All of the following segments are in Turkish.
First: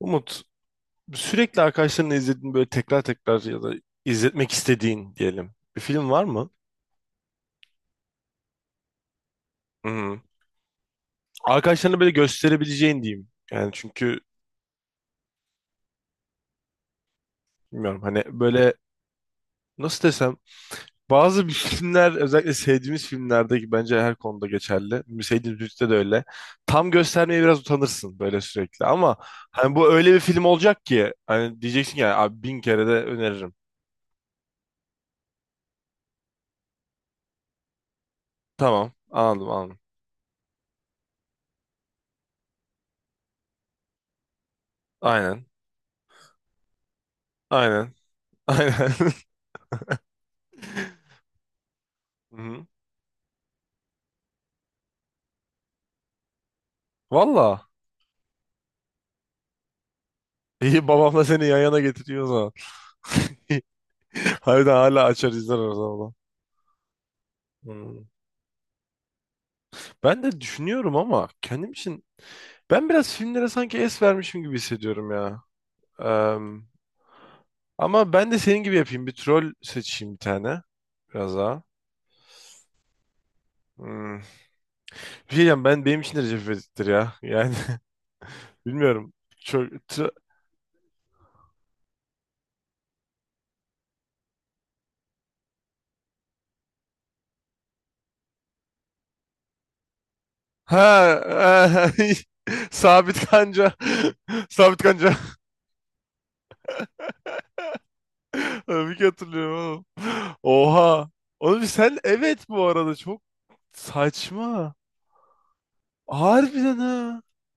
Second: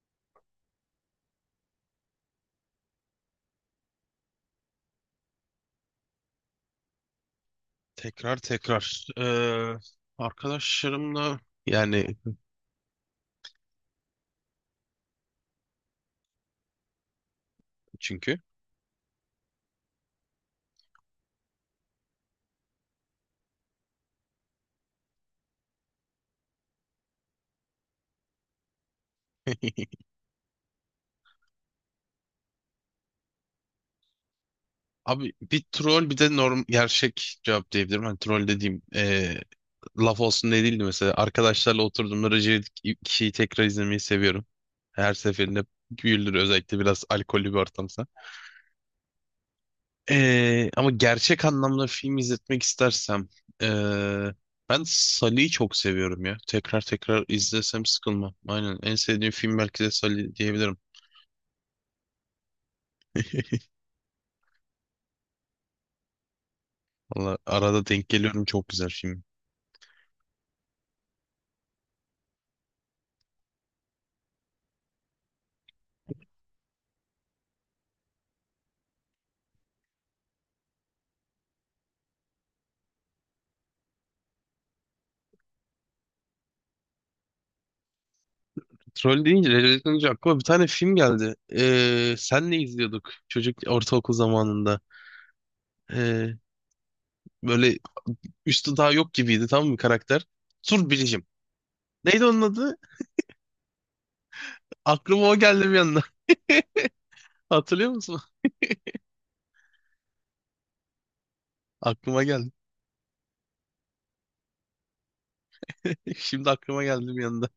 Umut, sürekli arkadaşlarınla izlediğin böyle tekrar tekrar ya da izletmek istediğin diyelim bir film var mı? Tekrar tekrar. Hı. Arkadaşlarımla Arkadaşlarına böyle yani gösterebileceğin diyeyim. Yani çünkü bilmiyorum hani çünkü. böyle nasıl desem bazı bir filmler özellikle sevdiğimiz filmlerdeki bence her konuda geçerli. Sevdiğimiz müzikte de öyle. Tam göstermeye biraz utanırsın böyle sürekli ama hani bu öyle bir film olacak ki hani diyeceksin ki yani abi bin kere de öneririm. Abi bir troll bir de norm gerçek cevap diyebilirim. Hani troll dediğim Tamam, anladım. laf olsun diye değildi mesela. Arkadaşlarla oturduğumda Recep kişiyi tekrar izlemeyi seviyorum. Her Aynen, seferinde güldür özellikle biraz alkollü bir aynen. ortamsa. Aynen. Ama gerçek anlamda film Hı izletmek hı. istersem ee, ben Sully'yi çok seviyorum ya. Tekrar tekrar Valla. izlesem sıkılmam. Aynen en sevdiğim film belki de Sully diyebilirim. İyi, babamla seni yan yana getiriyor o zaman. Harbiden hala açar izler o zaman. Valla arada Hmm. denk geliyorum, çok güzel film. Ben de düşünüyorum ama kendim için ben biraz filmlere sanki es vermişim gibi hissediyorum ya. Em, Ama ben de senin gibi yapayım. Bir troll seçeyim bir tane. Biraz daha. Hmm. Bir şey diyeceğim, ben benim için de Recep İvedik'tir ya. Yani bilmiyorum. Troll deyince, Çok, Recep deyince tro- aklıma bir tane film geldi. Sen ne izliyorduk çocuk ortaokul zamanında? Ee, Böyle üstü daha yok gibiydi tamam mı karakter? Tur, ha, neydi onun adı? Sabit Kanca. Sabit Kanca. Aklıma o geldi bir anda. Hatırlıyor musun? Tabii ki hatırlıyorum oğlum. Oha. Oğlum, sen Aklıma evet geldi. bu arada çok saçma. Şimdi Harbiden aklıma geldi ha. bir anda.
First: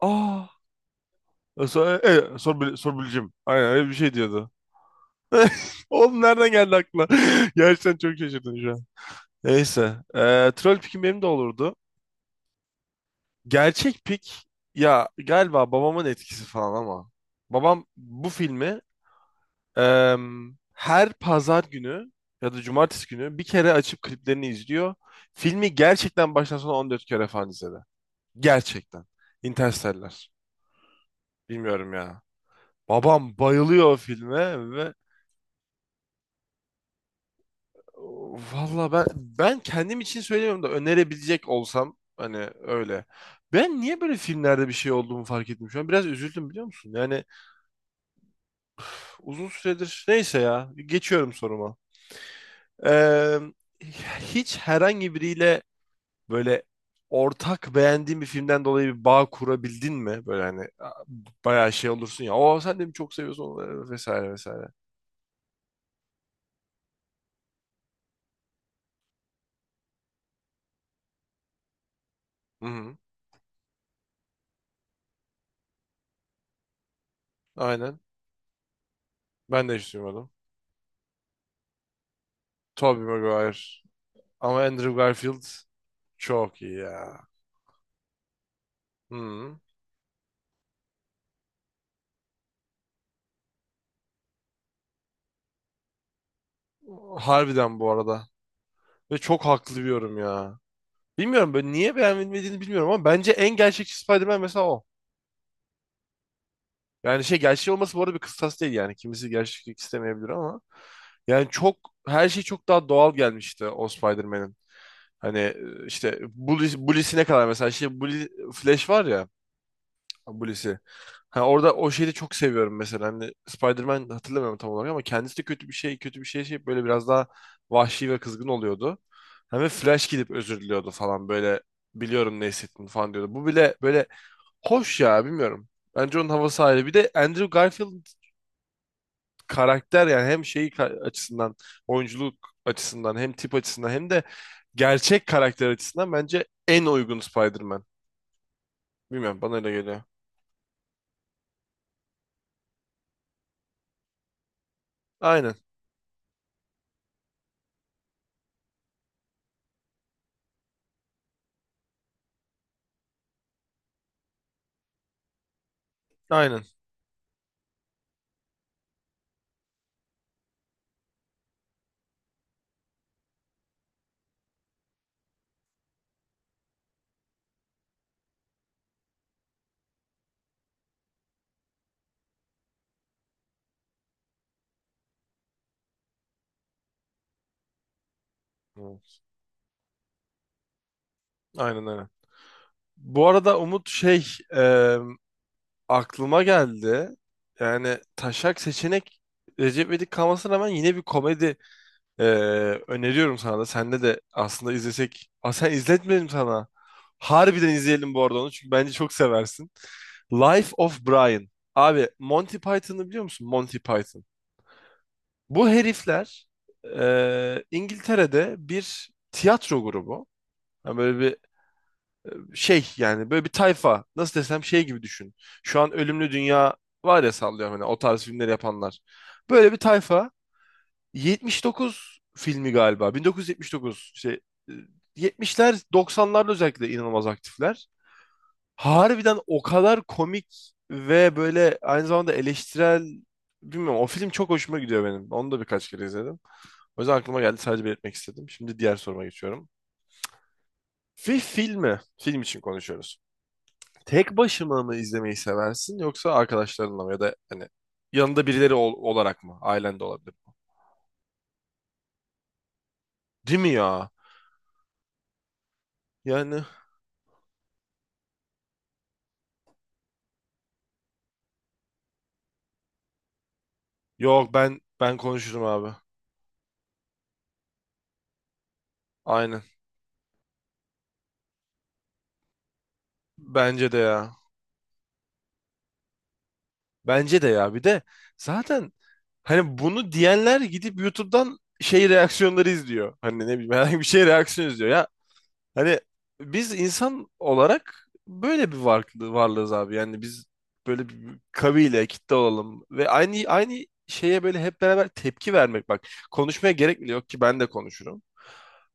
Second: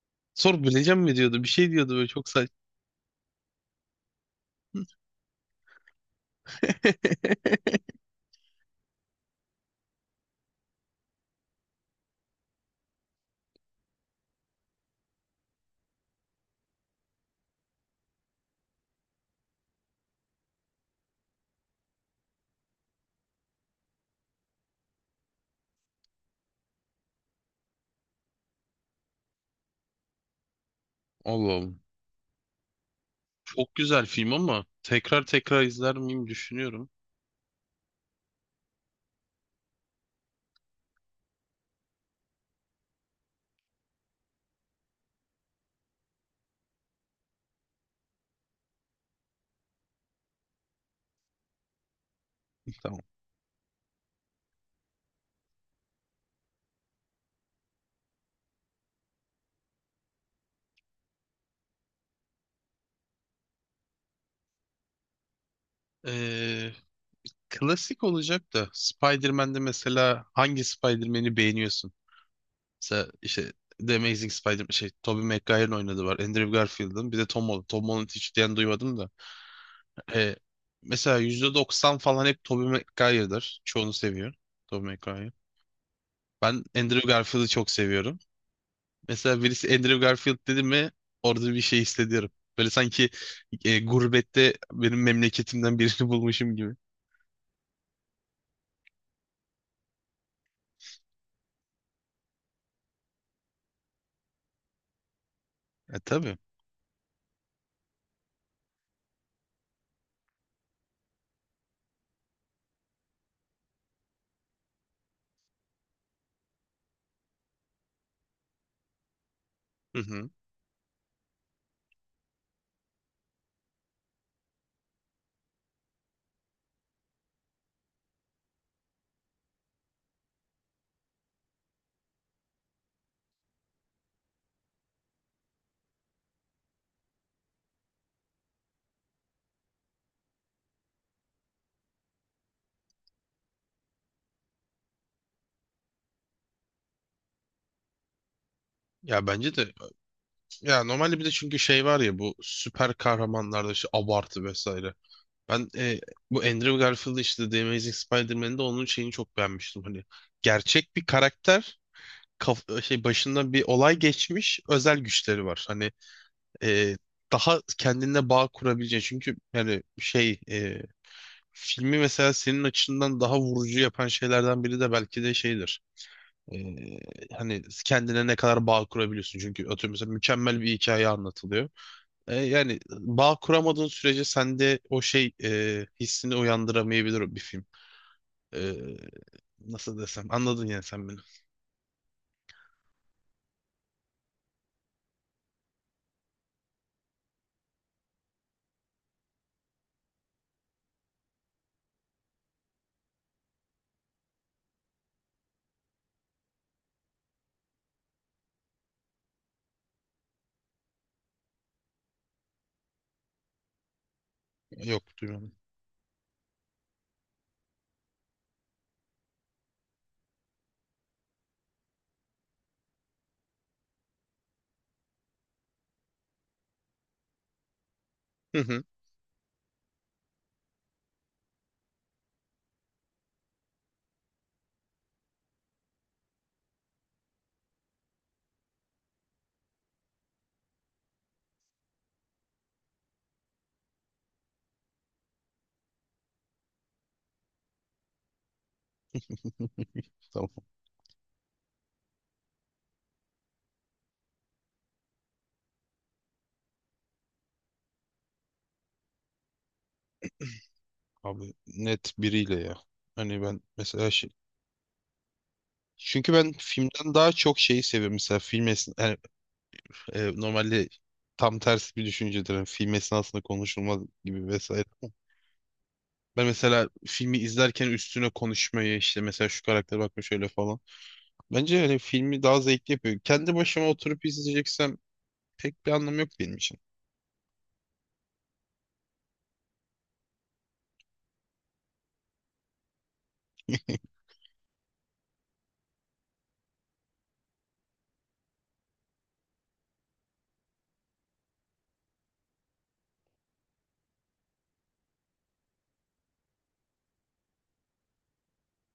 Ah. Sor bileceğim mi diyordu. Bir şey diyordu Sonra, böyle çok e, e, saçma. sor, sorbileceğim. Aynen öyle bir şey diyordu. Oğlum, nereden geldi aklına? Gerçekten çok şaşırdım şu an. Neyse. Troll pikim benim de olurdu. Gerçek pik ya, galiba babamın etkisi falan ama. Babam bu filmi, her pazar günü ya da cumartesi günü bir kere açıp kliplerini izliyor. Filmi gerçekten baştan sona 14 kere falan izledi. Gerçekten. Interstellar. Allah'ım. Bilmiyorum ya. Babam Çok bayılıyor o güzel film ama filme ve tekrar tekrar izler miyim düşünüyorum. valla ben, kendim için söylemiyorum da önerebilecek olsam hani öyle. Ben niye böyle filmlerde bir şey olduğumu fark ettim şu an. Biraz üzüldüm, biliyor musun? Yani uzun süredir, neyse ya, geçiyorum soruma. Tamam. Em, Hiç herhangi biriyle böyle ortak beğendiğin bir filmden dolayı bir bağ kurabildin mi? Böyle hani bayağı şey olursun ya. "O sen de mi çok seviyorsun onu?" vesaire vesaire. Ee, Klasik olacak da Spider-Man'de mesela hangi Spider-Man'i beğeniyorsun? Hı hı. Mesela işte The Amazing Spider-Man şey Tobey Maguire'ın oynadığı var. Andrew Garfield'ın. Bir de Tom Holland. Tom Aynen. Holland'ı hiç diyen duymadım da. Ben de hiç duymadım. E, mesela %90 falan hep Tobey Tobey Maguire. Maguire'dır. Çoğunu seviyorum. Ama Tobey Andrew Maguire. Garfield çok Ben iyi Andrew ya. Garfield'ı çok seviyorum. Mesela Hı. birisi Andrew Garfield dedi mi orada bir şey hissediyorum. Böyle sanki gurbette benim memleketimden birini bulmuşum gibi. Harbiden bu arada. Ve çok haklı bir yorum ya. Bilmiyorum, böyle niye beğenmediğini bilmiyorum ama bence en gerçekçi Spider-Man mesela o. E tabii. Yani şey, gerçek olması bu arada bir kıstas değil yani. Kimisi gerçeklik istemeyebilir ama yani çok, her şey çok daha doğal gelmişti o Spider-Man'in. Hani işte Bully, Bully'sine kadar mesela şey, Bully, Flash var ya, Hı hı. Bully'si. Ha, orada o şeyi de çok seviyorum mesela. Hani Spider-Man, hatırlamıyorum tam olarak ama kendisi de kötü bir şey, kötü bir şey, şey böyle biraz daha vahşi ve kızgın oluyordu. Hani Flash gidip özür diliyordu falan, böyle biliyorum ne hissettin falan diyordu. Bu bile böyle hoş ya, bilmiyorum. Bence onun havası ayrı. Bir de Andrew Garfield karakter, yani hem şeyi açısından, oyunculuk açısından, hem tip açısından hem de gerçek karakter açısından bence en uygun Spider-Man. Ya Bilmiyorum, bana bence öyle de. geliyor. Ya normalde bir de çünkü şey var ya bu süper kahramanlarda işte abartı vesaire. Aynen. Ben bu Andrew Garfield'ı işte The Amazing Spider-Man'de onun şeyini çok beğenmiştim. Hani gerçek bir karakter kaf- şey başında bir olay geçmiş özel güçleri var. Hani Aynen. e, daha kendine bağ kurabileceğin çünkü yani şey filmi mesela senin açından daha vurucu yapan şeylerden biri de belki de şeydir. E, Hani kendine ne kadar bağ kurabiliyorsun çünkü atıyorum mesela mükemmel bir hikaye anlatılıyor. Yani bağ kuramadığın sürece sende o şey hissini uyandıramayabilir o bir film. E, Hı. Nasıl desem anladın yani sen beni. Aynen, aynen. Bu arada Umut, şey, e, aklıma geldi. Yani taşak seçenek Recep İvedik kalmasına rağmen yine bir komedi. Ee, Öneriyorum sana da. Senle de aslında izlesek. Aa, sen, izletmedim sana. Harbiden izleyelim bu arada onu. Çünkü bence çok seversin. Life of Brian. Abi, Monty Python'ı biliyor musun? Monty Python. Yok duymadım. Bu herifler İngiltere'de bir tiyatro grubu. Yani böyle bir şey, yani böyle bir tayfa. Nasıl desem, şey gibi düşün. Şu an Ölümlü Dünya var ya, sallıyorum, hani o tarz filmleri Hı hı. yapanlar. Böyle bir tayfa. 79 filmi galiba. 1979 şey, e, 70'ler, 90'larda özellikle inanılmaz aktifler. Harbiden o kadar komik ve böyle aynı zamanda eleştirel, bilmiyorum, o film çok hoşuma gidiyor benim. Onu da birkaç kere izledim. O yüzden aklıma geldi, sadece belirtmek istedim. Şimdi diğer soruma geçiyorum. Tamam Bir filmi, film için konuşuyoruz. Tek başıma mı izlemeyi seversin yoksa arkadaşlarınla mı, ya da hani yanında birileri olarak mı? Ailen de olabilir. abi, net biriyle ya. Hani Değil ben mi ya? mesela şey... Çünkü ben Yani, filmden daha çok şeyi seviyorum. Mesela film esna... Yani normalde tam tersi bir düşüncedir. Yani film esnasında konuşulmaz gibi yok, ben, vesaire. Konuşurum abi. Ben mesela filmi izlerken üstüne konuşmayı işte mesela Aynen. şu karaktere bakma şöyle falan. Bence hani filmi daha zevkli yapıyor. Kendi başıma Bence de oturup ya. izleyeceksem pek bir anlamı yok benim için. Bence de ya. Bir de zaten hani bunu diyenler gidip YouTube'dan şey reaksiyonları izliyor. Hani ne bileyim, herhangi bir şey reaksiyon izliyor ya. Hani biz insan olarak böyle bir varlığı, varlığız abi. Yani biz böyle bir kabile, kitle olalım ve aynı şeye böyle hep beraber tepki vermek, bak. Konuşmaya gerek bile yok ki, ben de konuşurum.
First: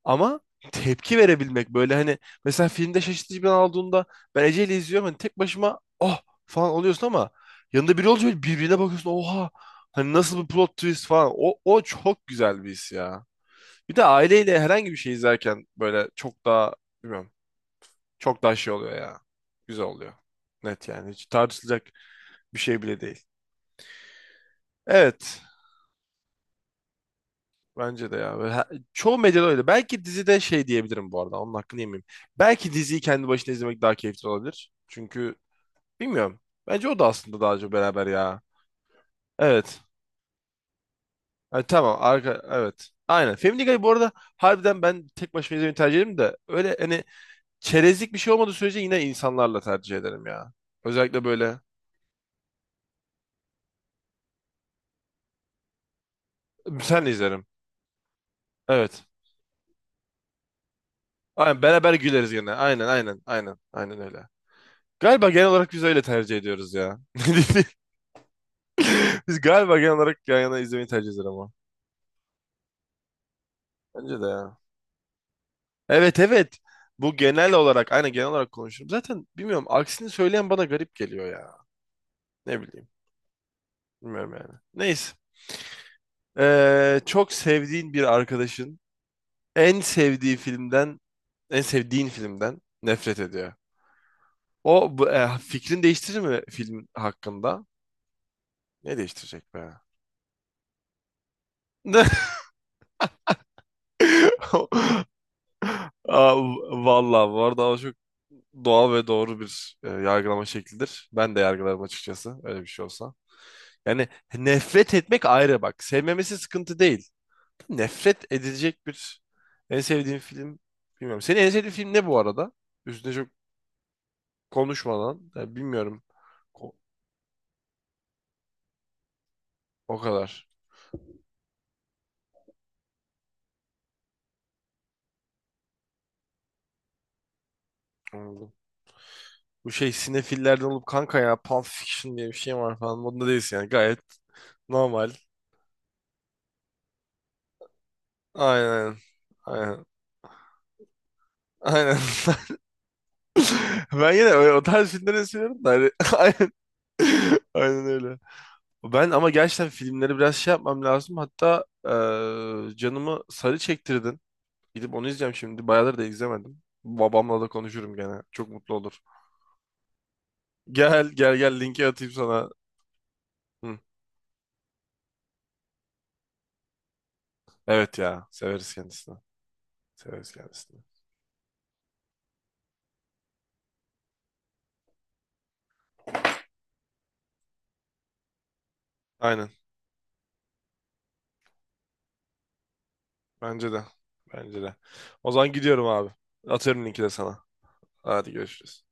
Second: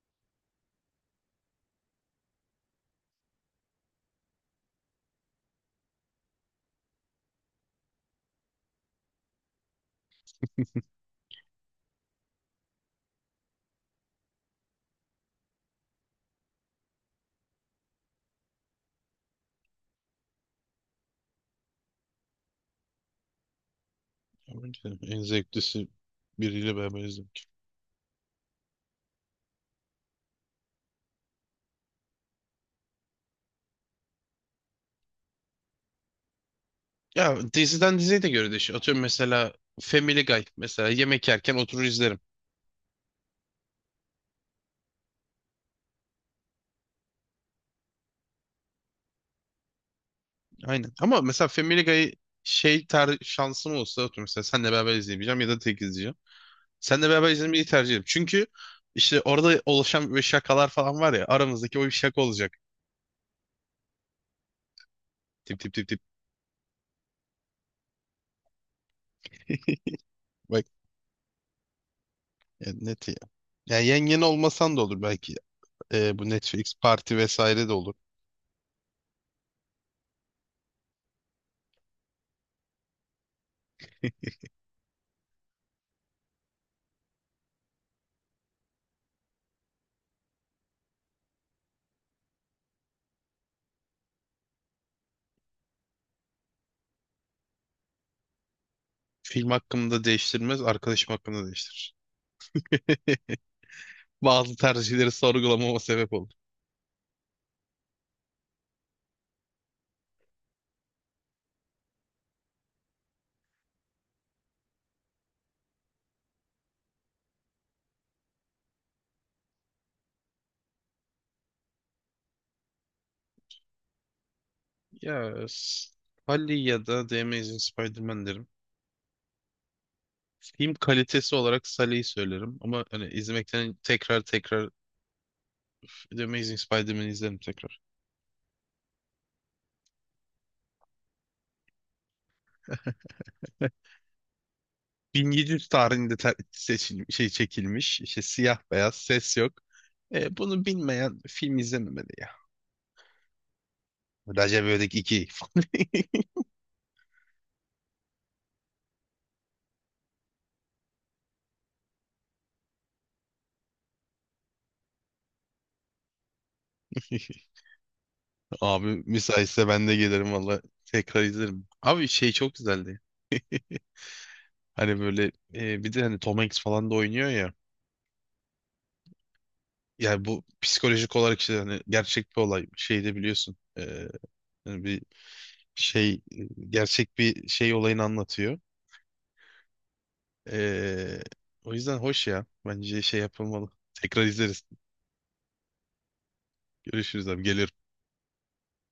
Ama tepki verebilmek böyle, hani mesela filmde şaşırtıcı bir an aldığında ben Ece ile izliyorum, hani tek başıma "oh" falan oluyorsun ama yanında biri olunca böyle birbirine bakıyorsun, "oha, hani nasıl bir plot twist" falan, o, o çok güzel bir his ya. Bir de aileyle herhangi bir şey izlerken böyle çok daha, bilmiyorum, çok daha şey oluyor ya, güzel oluyor, net yani, hiç tartışılacak bir şey bile değil. Bence en Evet. zevklisi biriyle beraber izlemek. Bence de ya. Ve çoğu medyada öyle. Belki dizide şey diyebilirim bu arada. Onun hakkını yemeyeyim. Belki diziyi kendi başına izlemek daha keyifli olabilir. Çünkü bilmiyorum. Bence o da aslında Ya daha çok diziden beraber diziye de ya. göre değişiyor. Atıyorum mesela Evet. Family Guy. Mesela yemek yerken Ha, oturur tamam. izlerim. Evet. Aynen. Family Guy bu arada, harbiden ben tek başıma izlemeyi tercih ederim de öyle hani, çerezlik bir şey olmadığı sürece yine insanlarla tercih ederim ya. Aynen. Ama Özellikle mesela böyle. Family Guy şey ter şansım olsa atıyorum mesela senle beraber izleyebileceğim ya da tek izleyeceğim. Senle Senle beraber izlerim. izlemeyi tercih ederim. Çünkü Evet. işte orada oluşan böyle şakalar falan var ya Aynen. aramızdaki, o bir Beraber şaka güleriz gene. olacak. Aynen. Aynen öyle. Galiba genel Tip olarak tip biz tip tip. öyle tercih ediyoruz ya. Biz galiba genel olarak yan yana Bak izlemeyi tercih ederiz ama. ya, net ya. Yani Bence yengen de ya. olmasan da olur belki. Evet, Bu evet. Netflix Bu parti genel vesaire de olarak, olur. aynen, genel olarak konuşurum. Zaten bilmiyorum, aksini söyleyen bana garip geliyor ya. Ne bileyim. Bilmiyorum yani. Neyse. Çok sevdiğin bir arkadaşın en sevdiği filmden, en sevdiğin filmden nefret ediyor. Fikrin değiştirir mi film hakkında? Ne Film değiştirecek be? hakkında değiştirmez, arkadaşım hakkında değiştirir. Bazı tercihleri sorgulamama sebep olur. Aa, vallahi bu arada o çok doğal ve doğru bir yargılama şeklidir. Ben de yargılarım açıkçası, öyle bir şey olsa. Yani nefret etmek ayrı, bak. Sevmemesi sıkıntı değil. Nefret edilecek bir en sevdiğin film, bilmiyorum. Senin en sevdiğin film ne bu arada? Üstüne çok Ya konuşmadan yani, s- bilmiyorum. Sully O, ya da The Amazing Spider-Man derim. o kadar. Film kalitesi olarak Sully'yi söylerim. Ama hani izlemekten tekrar tekrar The Amazing Spider-Man'i izlerim tekrar. Anladım. Bu şey, sinefillerden olup, "kanka ya Pulp Fiction diye bir şey var" falan modunda değilsin, yani gayet normal. 1700 tarihinde ter- seçil şey çekilmiş. İşte siyah beyaz Aynen. ses yok. Aynen. Bunu bilmeyen film Aynen. izlememeli ya. Ben yine öyle, o Recep tarz İvedik filmleri 2. seviyorum da hani, aynen. Aynen öyle. Ben ama gerçekten filmleri biraz şey yapmam lazım. Hatta canımı sarı çektirdin. Gidip onu izleyeceğim şimdi. Bayağıdır da izlemedim. Babamla da konuşurum gene. Çok mutlu Abi olur. müsaitse ben de gelirim valla, Gel tekrar gel gel izlerim. linki Abi atayım şey sana. çok güzeldi. Hı. Hani böyle bir de hani Tom Hanks falan da oynuyor ya. Evet ya. Severiz kendisini. Yani Severiz bu kendisini. psikolojik olarak işte hani gerçek bir olay. Şey de biliyorsun. Hani bir şey gerçek bir şey olayını anlatıyor. Aynen. E, O yüzden hoş ya. Bence şey yapılmalı. Bence de. Tekrar Bence izleriz. de. O zaman gidiyorum abi. Atıyorum linki de Görüşürüz sana. abi. Gelirim. Hadi, görüşürüz.